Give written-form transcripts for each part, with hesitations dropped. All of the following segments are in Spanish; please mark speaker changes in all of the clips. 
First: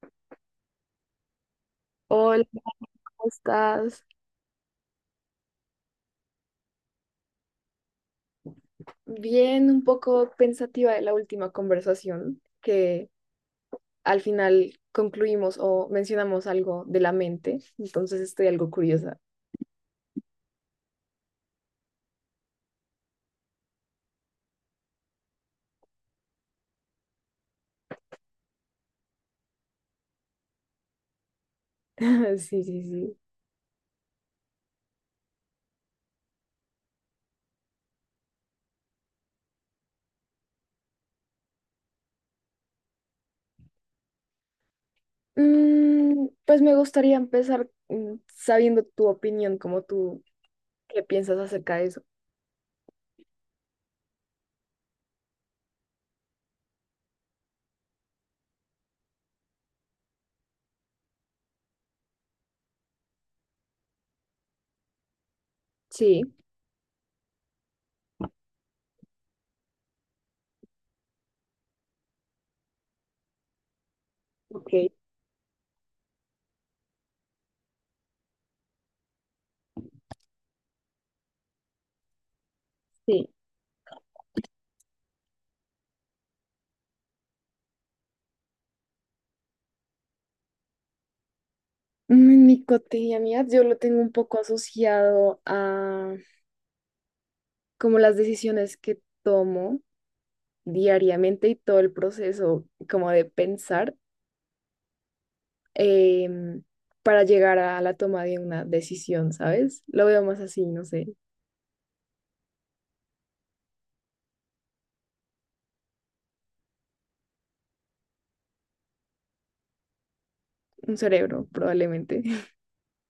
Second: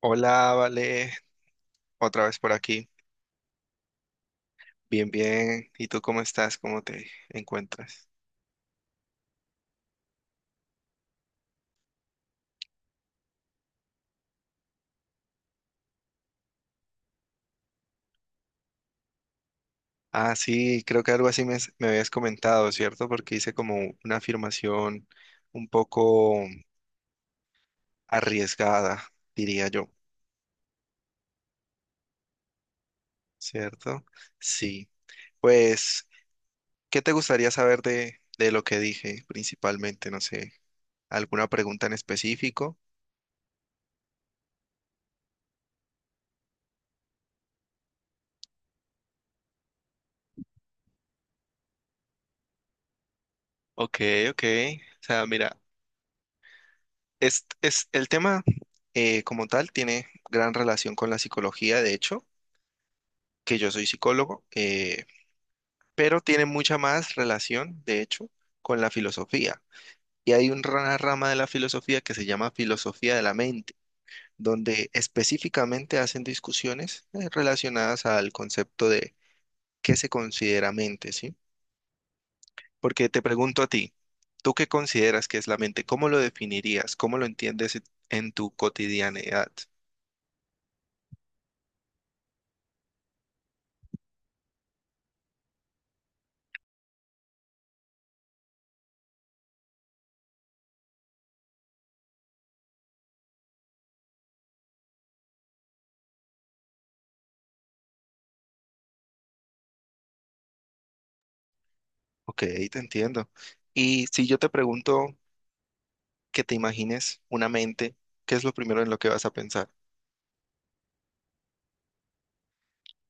Speaker 1: Hola, Vale, otra vez
Speaker 2: Hola,
Speaker 1: por aquí.
Speaker 2: ¿cómo estás?
Speaker 1: Bien, bien. ¿Y tú cómo estás? ¿Cómo te encuentras?
Speaker 2: Bien, un poco pensativa de la última conversación, que al final concluimos o mencionamos algo de la mente, entonces estoy algo curiosa.
Speaker 1: Ah, sí, creo que algo así me habías comentado, ¿cierto? Porque hice como una afirmación un poco arriesgada, diría yo,
Speaker 2: Sí, sí, sí.
Speaker 1: ¿cierto? Sí. Pues, ¿qué te gustaría saber de lo que dije principalmente? No sé, ¿alguna pregunta en específico?
Speaker 2: Pues me gustaría empezar sabiendo tu opinión, como tú, qué piensas acerca de eso.
Speaker 1: Ok, ok. O sea, mira. El tema como tal tiene gran relación con la psicología, de hecho, que yo soy psicólogo, pero
Speaker 2: Sí,
Speaker 1: tiene mucha más relación, de hecho, con la filosofía. Y hay una rama de la filosofía que se llama filosofía de la mente,
Speaker 2: ok,
Speaker 1: donde específicamente hacen discusiones relacionadas al concepto de qué se considera mente, ¿sí? Porque te
Speaker 2: sí.
Speaker 1: pregunto a ti, ¿tú qué consideras que es la mente? ¿Cómo lo definirías? ¿Cómo lo entiendes en tu cotidianidad?
Speaker 2: En mi cotidianidad yo lo tengo un poco asociado a como las decisiones que tomo diariamente y todo el proceso como de pensar em, para llegar a la toma de una decisión, ¿sabes? Lo veo más así, no sé,
Speaker 1: Ok, te entiendo. Y si yo te pregunto que te imagines una mente, ¿qué es lo primero en lo que vas a pensar?
Speaker 2: un cerebro probablemente.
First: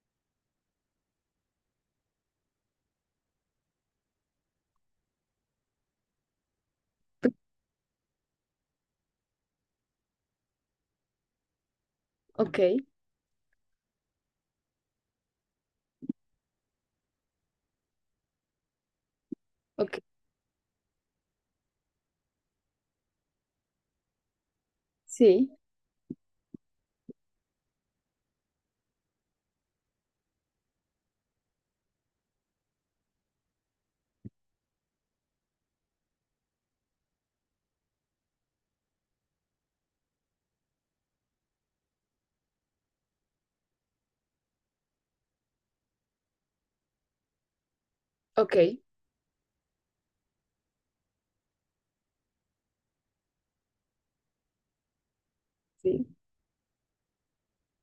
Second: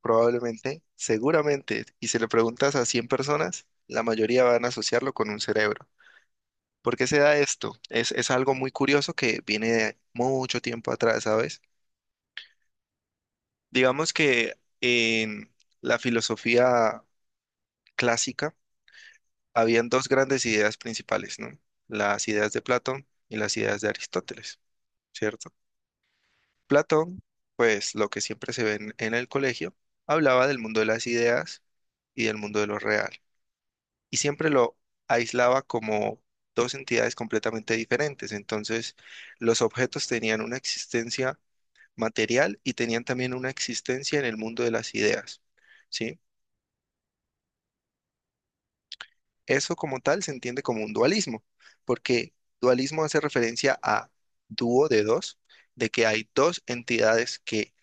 Speaker 1: Probablemente, seguramente, y si le preguntas a 100 personas, la mayoría van a asociarlo con un cerebro. ¿Por qué se da esto? Es algo muy curioso que viene de mucho tiempo atrás, ¿sabes?
Speaker 2: Ok,
Speaker 1: Digamos que en la filosofía clásica habían
Speaker 2: ok,
Speaker 1: dos grandes ideas principales, ¿no? Las ideas de Platón y las ideas de Aristóteles, ¿cierto?
Speaker 2: sí,
Speaker 1: Platón, pues lo que siempre se ve en el colegio, hablaba del mundo de las ideas y del mundo de lo real, y siempre lo aislaba como dos entidades completamente diferentes. Entonces, los objetos tenían una existencia material y tenían también una existencia en el mundo de las ideas, ¿sí?
Speaker 2: ok,
Speaker 1: Eso como tal se entiende como un dualismo, porque dualismo hace referencia a dúo de dos, de que
Speaker 2: sí.
Speaker 1: hay dos entidades que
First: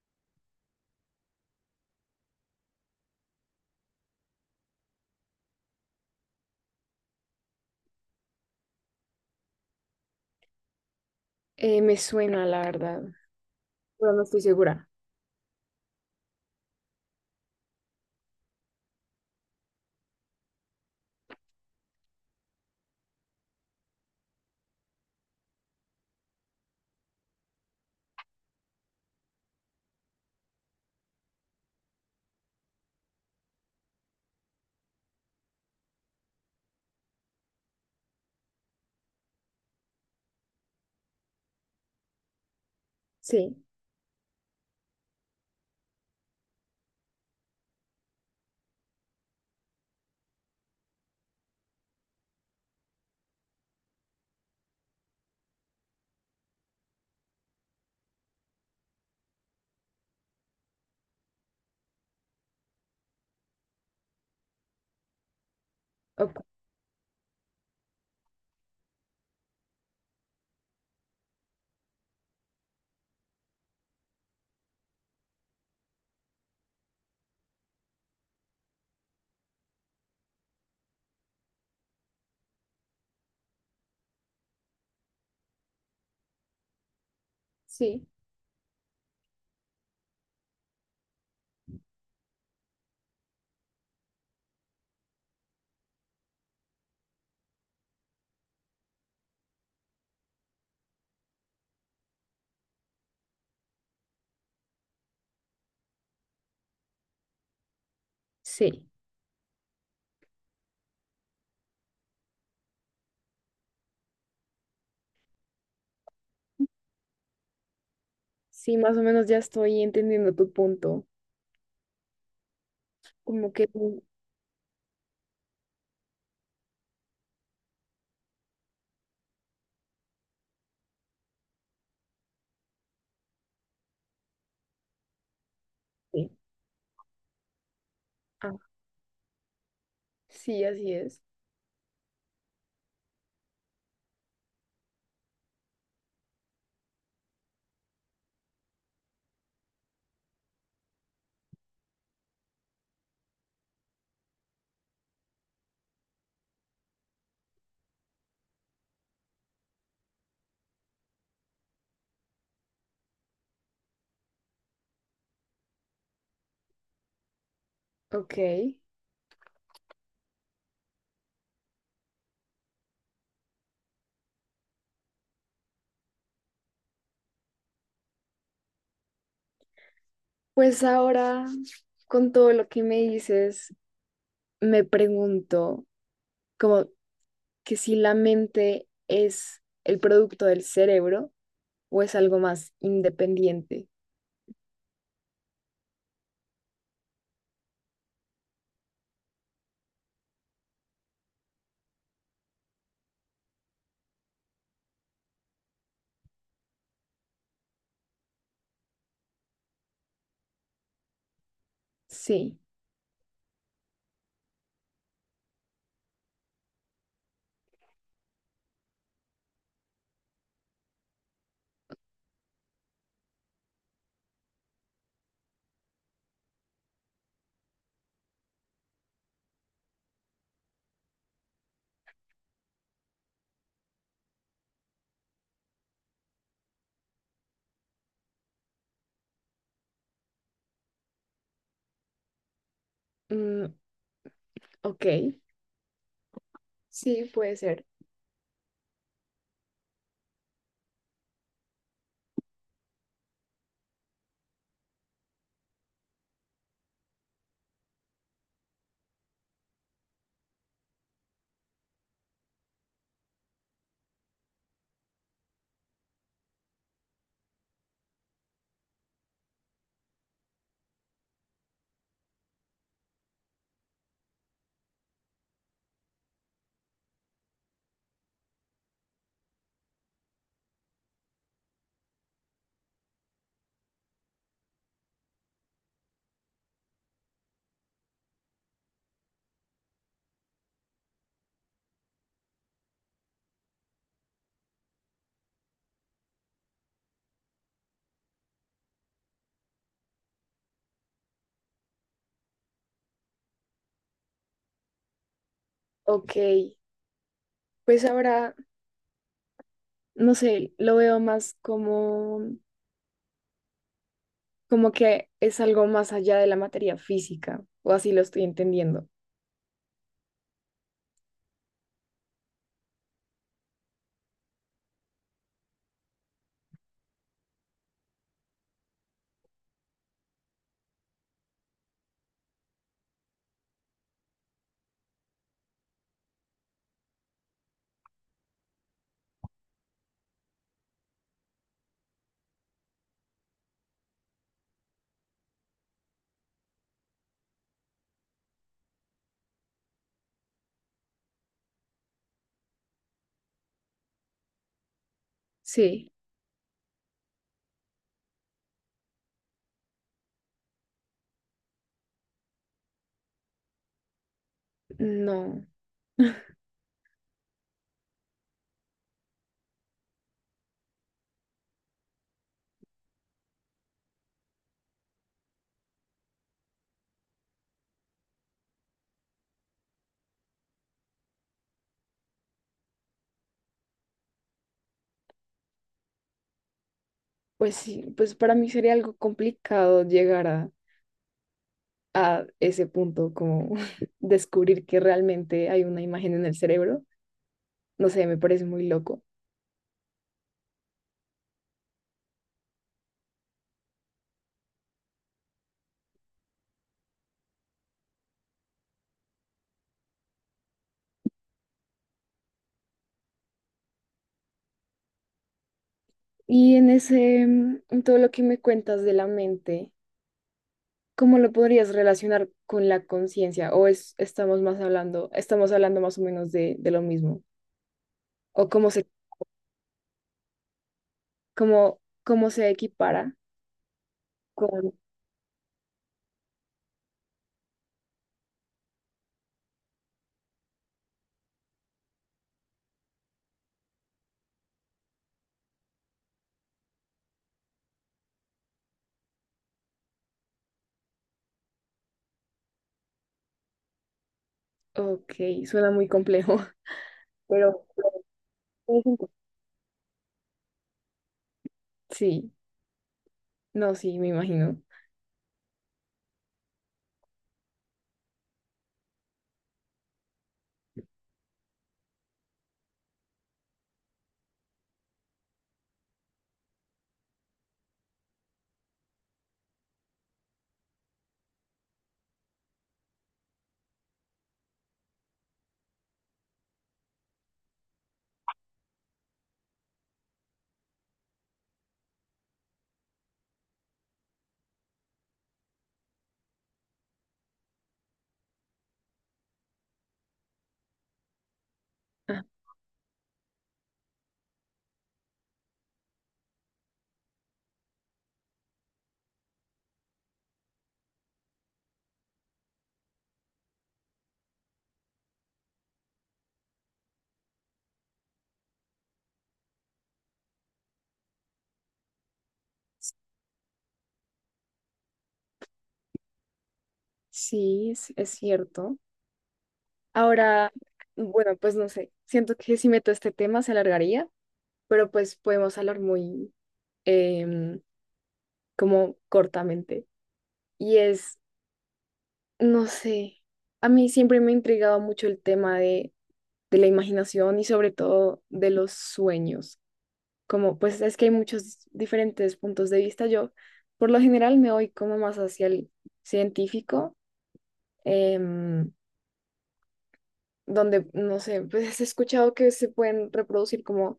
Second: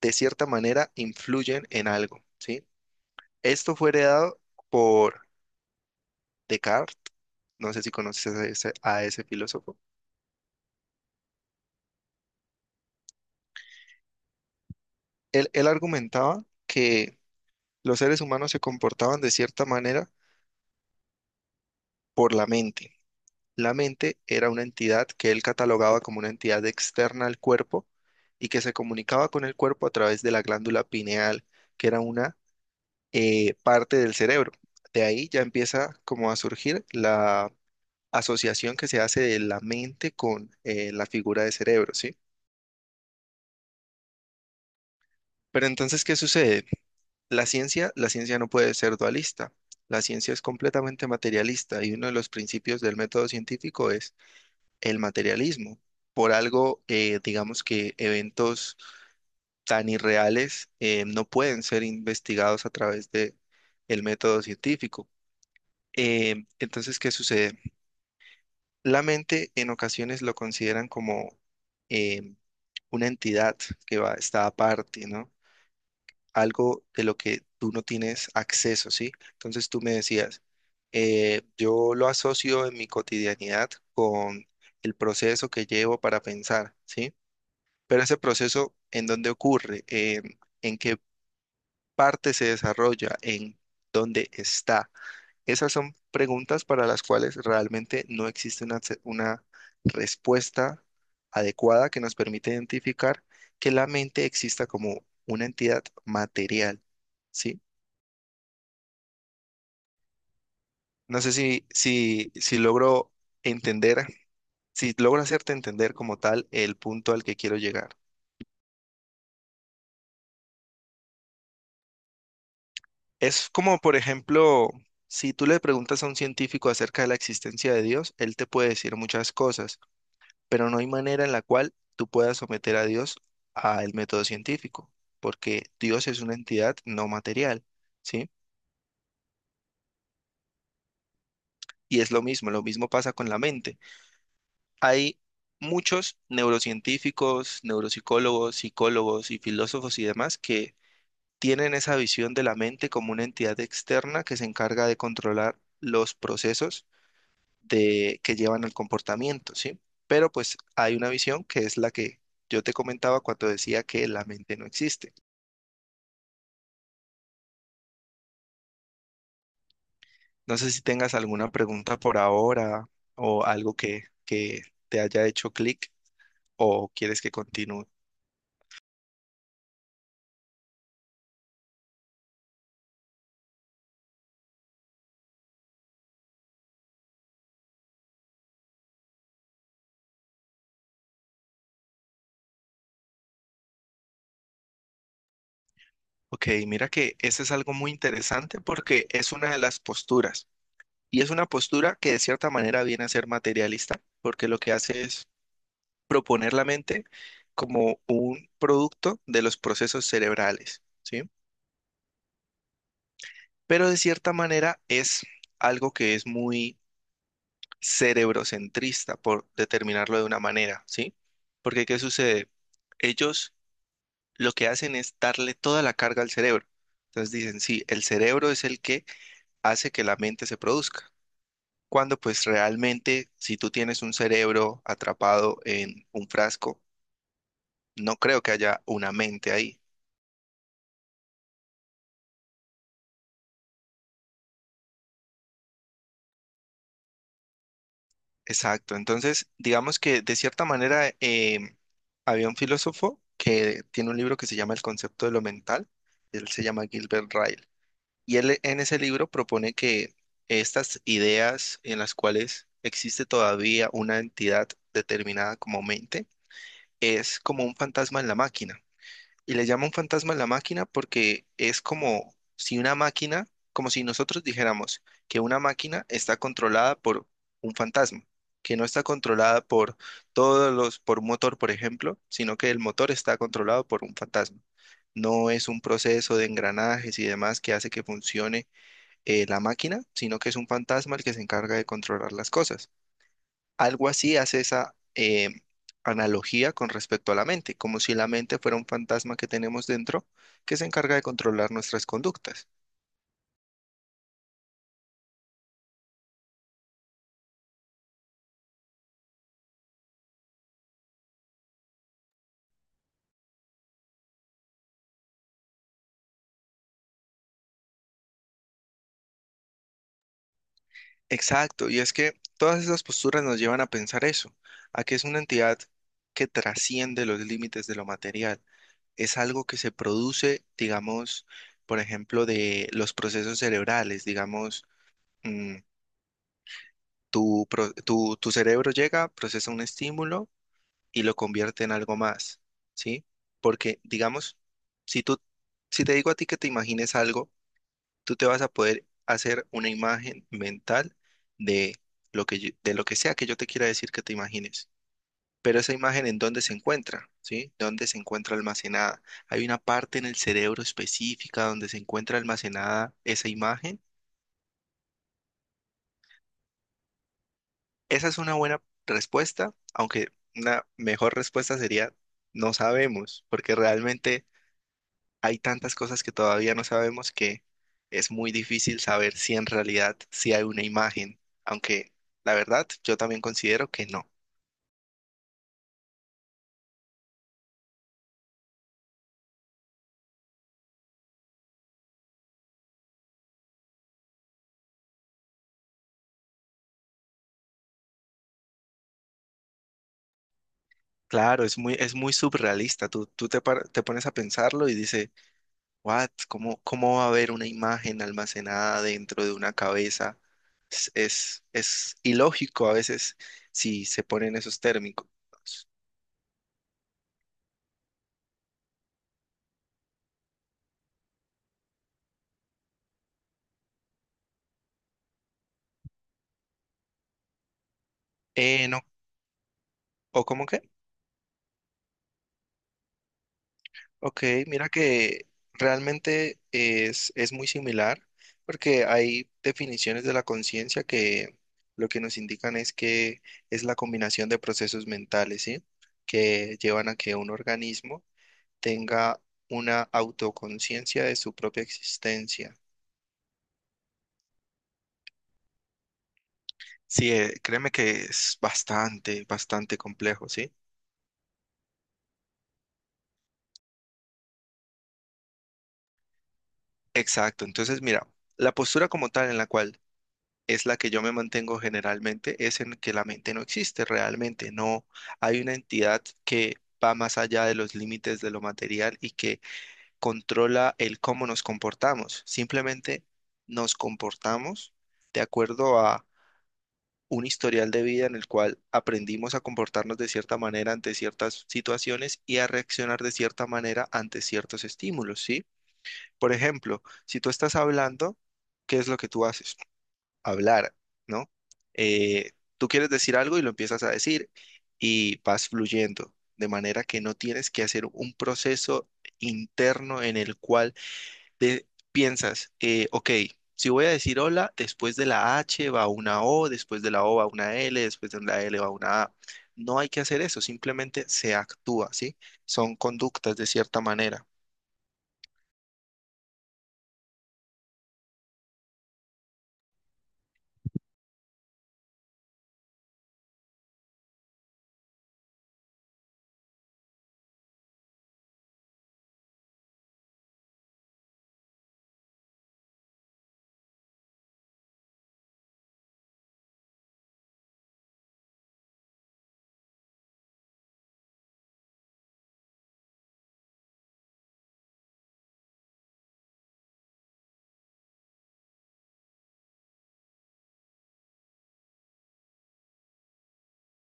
Speaker 1: de cierta manera influyen en algo, ¿sí? Esto fue heredado por Descartes, no sé si conoces a ese filósofo.
Speaker 2: Me suena, la verdad, pero no estoy segura.
Speaker 1: Él argumentaba que los seres humanos se comportaban de cierta manera por la mente. La mente era una entidad que él catalogaba como una entidad externa al cuerpo y que se comunicaba con el cuerpo a través de la glándula pineal, que era una parte del cerebro. De ahí ya empieza como a surgir la asociación que se hace de la mente con la figura de cerebro, ¿sí?
Speaker 2: Sí,
Speaker 1: Pero entonces, ¿qué sucede? La ciencia no puede ser dualista. La ciencia es completamente materialista y uno de los principios del método científico es el materialismo. Por algo, digamos que eventos tan irreales no pueden ser investigados a través de el método científico.
Speaker 2: ok,
Speaker 1: Entonces, ¿qué sucede? La mente en ocasiones lo consideran como eh, una entidad que va, está aparte, ¿no? algo de lo que tú no tienes acceso, ¿sí? Entonces tú me decías, yo lo asocio en mi cotidianidad con el proceso que llevo para pensar, ¿sí? Pero
Speaker 2: sí,
Speaker 1: ese proceso, ¿en dónde ocurre? ¿En qué parte se desarrolla? ¿En dónde está? Esas son preguntas para las cuales realmente no existe una, una respuesta adecuada que nos permite identificar que la mente exista como una entidad material. ¿Sí?
Speaker 2: sí.
Speaker 1: No sé si logro entender, si logro hacerte entender como tal el punto al que quiero llegar.
Speaker 2: Sí, más o menos ya estoy entendiendo tu punto. Como
Speaker 1: Es
Speaker 2: que
Speaker 1: como, por ejemplo, si tú le preguntas a un científico acerca de la existencia de Dios, él te puede decir muchas cosas, pero no hay manera en la cual tú puedas someter a Dios al método científico, porque Dios es
Speaker 2: sí.
Speaker 1: una entidad no material, ¿sí?
Speaker 2: Ah, sí, así es.
Speaker 1: Y es lo mismo pasa con la mente. Hay muchos neurocientíficos, neuropsicólogos, psicólogos y filósofos y demás que tienen esa visión de la mente como una entidad externa que se encarga de controlar los procesos de, que llevan al comportamiento, ¿sí? Pero pues hay una visión que es la que yo te comentaba cuando decía que la mente no existe.
Speaker 2: Ok.
Speaker 1: No sé si tengas alguna pregunta por ahora o algo que te haya hecho clic o quieres que continúe.
Speaker 2: Pues ahora, con todo lo que me dices, me pregunto como que si la mente es el producto del cerebro o es algo más independiente.
Speaker 1: Ok, mira que eso es algo muy interesante porque es una de las posturas y es una postura que de cierta manera viene a ser materialista porque lo que hace es proponer la mente como un producto de los procesos cerebrales, ¿sí?
Speaker 2: Sí.
Speaker 1: Pero de cierta manera es algo que es muy cerebrocentrista, por determinarlo de una manera, ¿sí? Porque ¿qué sucede? Ellos lo que hacen es darle toda la carga al cerebro. Entonces dicen, sí, el cerebro es el que hace que la mente se produzca. Cuando pues realmente, si tú tienes un cerebro atrapado en un frasco, no creo que haya una mente ahí.
Speaker 2: Mm, ok. Sí, puede ser.
Speaker 1: Exacto. Entonces, digamos que de cierta manera había un filósofo que tiene un libro que se llama El concepto de lo mental. Él se llama Gilbert Ryle. Y él en ese libro propone que estas ideas en las cuales existe todavía una entidad determinada como mente es como un fantasma en la máquina. Y le llaman fantasma a la máquina porque es como si una máquina, como si nosotros dijéramos que una máquina está controlada por un fantasma, que no está controlada por todos los, por un motor, por ejemplo, sino que el motor está controlado por un fantasma. No es un proceso de engranajes y demás que hace que funcione la máquina, sino que es un fantasma el que se encarga de controlar las cosas. Algo así hace esa analogía con respecto a la mente, como si la mente fuera un fantasma que tenemos dentro que se encarga de controlar nuestras conductas.
Speaker 2: Ok. Pues ahora, no sé, lo veo más como, como que es algo más allá de la materia física, o así lo estoy entendiendo.
Speaker 1: Exacto, y es que todas esas posturas nos llevan a pensar eso, a que es una entidad que trasciende los límites de lo material. Es algo que se produce, digamos, por ejemplo, de los procesos cerebrales, digamos, mm, tu cerebro llega, procesa un estímulo, y lo convierte en algo más, ¿sí? Porque, digamos, si tú, si te digo a ti que te imagines algo, tú te vas a poder hacer una imagen mental de de lo que sea que yo te quiera decir que te imagines. Pero esa
Speaker 2: Sí.
Speaker 1: imagen en dónde se encuentra, ¿sí? ¿Dónde se encuentra almacenada? Hay una parte en el cerebro específica donde se encuentra almacenada esa imagen.
Speaker 2: No.
Speaker 1: Esa es una buena respuesta, aunque una mejor respuesta sería no sabemos, porque realmente hay tantas cosas que todavía no sabemos que es muy difícil saber si en realidad sí hay una imagen, aunque la verdad yo también considero que no.
Speaker 2: Pues sí, pues para mí sería algo complicado llegar a ese punto, como descubrir que realmente hay una imagen en el cerebro. No sé, me parece muy loco.
Speaker 1: Claro, es muy surrealista. Te pones a pensarlo y dices, ¿what? ¿Cómo, cómo va a haber una imagen almacenada dentro de una cabeza? Es ilógico a veces si se ponen esos términos.
Speaker 2: Y en ese, en todo lo que me cuentas de la mente, ¿cómo lo podrías relacionar con la conciencia? ¿O es, estamos más hablando, estamos hablando más o menos de lo mismo? ¿O cómo
Speaker 1: No.
Speaker 2: se,
Speaker 1: ¿O cómo qué?
Speaker 2: cómo, cómo se equipara
Speaker 1: Ok, mira
Speaker 2: con...
Speaker 1: que realmente es muy similar, porque hay definiciones de la conciencia que lo que nos indican es que es la combinación de procesos mentales, ¿sí? Que llevan a que un organismo tenga una autoconciencia de su propia existencia.
Speaker 2: Ok, suena muy complejo,
Speaker 1: Sí,
Speaker 2: pero...
Speaker 1: créeme que es bastante, bastante complejo, ¿sí?
Speaker 2: Sí, no, sí, me imagino.
Speaker 1: Exacto. Entonces, mira, la postura como tal en la cual es la que yo me mantengo generalmente, es en que la mente no existe realmente, no hay una entidad que va más allá de los límites de lo material y que controla el cómo nos comportamos. Simplemente nos comportamos de acuerdo a un historial de vida en el cual aprendimos a comportarnos de cierta manera ante ciertas situaciones y a reaccionar de cierta manera ante ciertos estímulos, ¿sí? Por ejemplo, si tú estás hablando, ¿qué es lo que tú haces? Hablar, ¿no? Eh, Tú quieres decir algo y lo empiezas a decir y vas fluyendo, de manera que no tienes que hacer un proceso interno en el cual te piensas, ok, si voy a decir hola, después de la H va una O, después de la O va una L, después de la L va una A. No hay que hacer eso, simplemente se actúa, ¿sí? Son conductas de cierta manera.
Speaker 2: Sí, es cierto. Ahora, bueno, pues no sé, siento que si meto este tema se alargaría, pero pues podemos hablar muy em, como cortamente. Y es, no sé, a mí siempre me ha intrigado mucho el tema de la imaginación y sobre todo de los sueños. Como pues es que hay muchos diferentes puntos de vista. Yo por lo general me voy como más hacia el científico. em, Donde, no sé, pues he escuchado que se pueden reproducir como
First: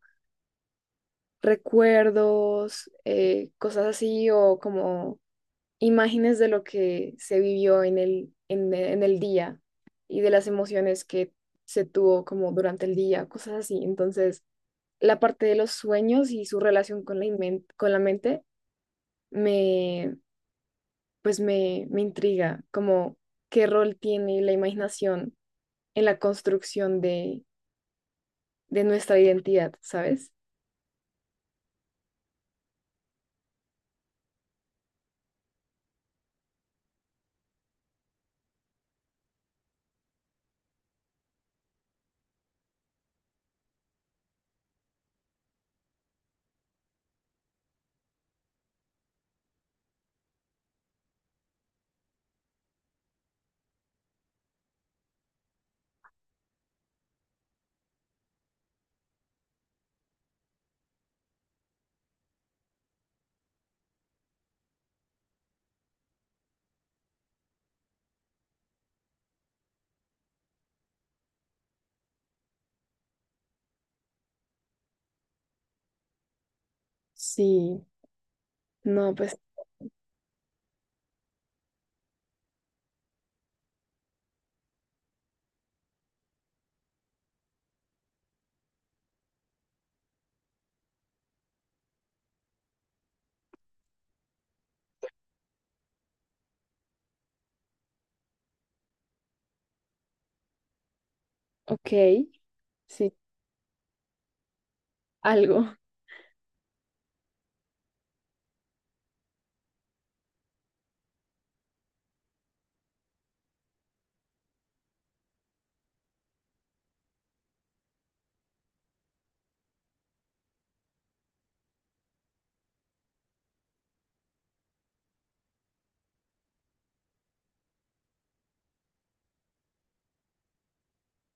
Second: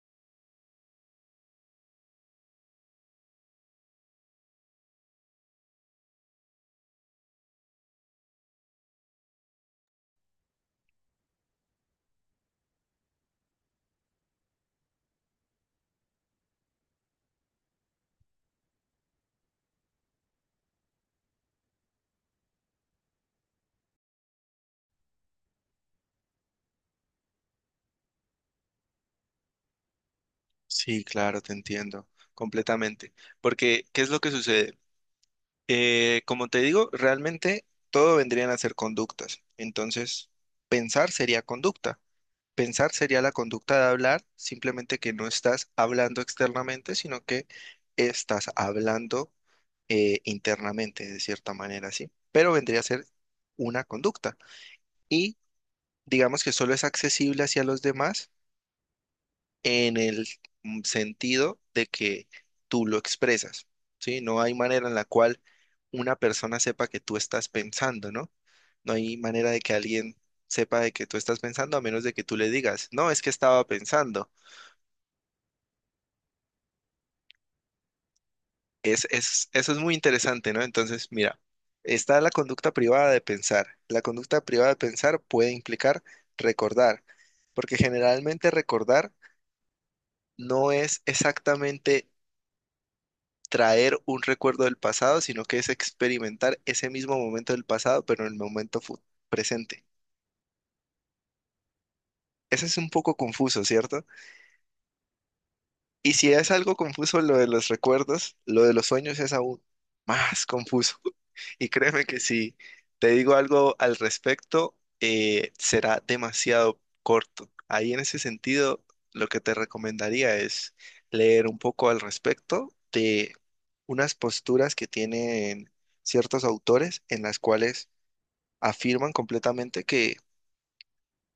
Speaker 2: recuerdos, cosas así, o como imágenes de lo que se vivió en el, en, en el día y de las emociones que se tuvo como durante el día, cosas así. Entonces, la parte de los sueños y su relación con la, con la mente me, pues me intriga, como qué rol tiene la imaginación en la construcción de nuestra identidad, ¿sabes?
Speaker 1: Sí, claro, te entiendo completamente. Porque, ¿qué es lo que sucede? Como te digo, realmente todo vendrían a ser conductas. Entonces, pensar sería conducta. Pensar sería la conducta de hablar, simplemente que no estás hablando externamente, sino que estás hablando internamente, de cierta manera, ¿sí? Pero vendría a ser una conducta. Y digamos que solo es accesible hacia los demás en el sentido de que tú lo expresas, ¿sí? No hay manera en la cual una persona sepa que tú estás pensando, ¿no? No hay manera de que alguien sepa de que tú estás pensando a menos de que tú le digas, no, es que estaba pensando.
Speaker 2: Sí, no, pues,
Speaker 1: Eso es muy interesante, ¿no? Entonces, mira, está la conducta privada de pensar. La conducta privada de pensar puede implicar recordar, porque generalmente recordar no es exactamente traer un recuerdo del pasado, sino que es experimentar ese mismo momento del pasado, pero en el momento presente.
Speaker 2: ok,
Speaker 1: Ese es un
Speaker 2: sí,
Speaker 1: poco confuso, ¿cierto?
Speaker 2: algo,
Speaker 1: Y si es algo confuso lo de los recuerdos, lo de los sueños es aún más confuso. Y créeme que si te digo algo al respecto, será demasiado corto. Ahí en ese sentido, lo que te recomendaría es leer un poco al respecto de unas posturas que tienen ciertos autores en las cuales afirman completamente que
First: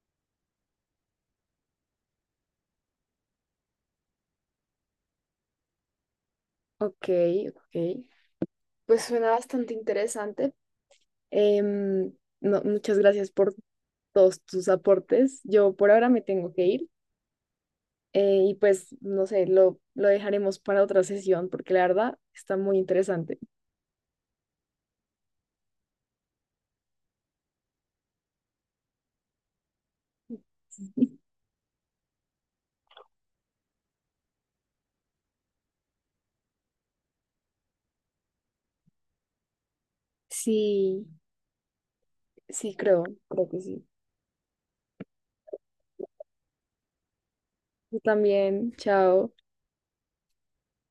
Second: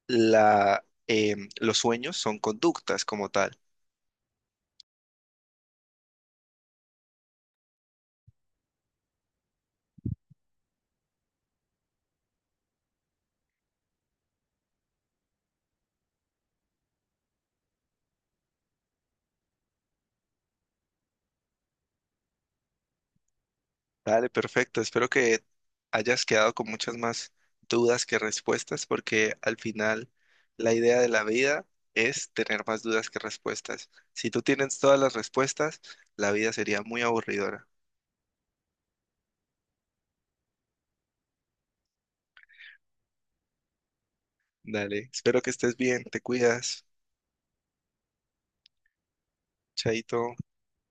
Speaker 1: los sueños son conductas como tal.
Speaker 2: ok, ok. Pues suena bastante interesante. Em, no, muchas gracias por todos tus aportes. Yo por ahora me tengo que ir y pues, no sé, lo dejaremos para otra sesión porque la verdad está muy interesante.
Speaker 1: Dale, perfecto. Espero que hayas quedado con muchas más dudas que respuestas, porque al final la idea de la vida es tener más dudas que respuestas. Si tú tienes todas las respuestas, la vida sería muy aburridora.
Speaker 2: Sí, sí, creo, creo que sí.
Speaker 1: Dale, espero que estés bien, te cuidas,
Speaker 2: Yo también, chao.
Speaker 1: chaito.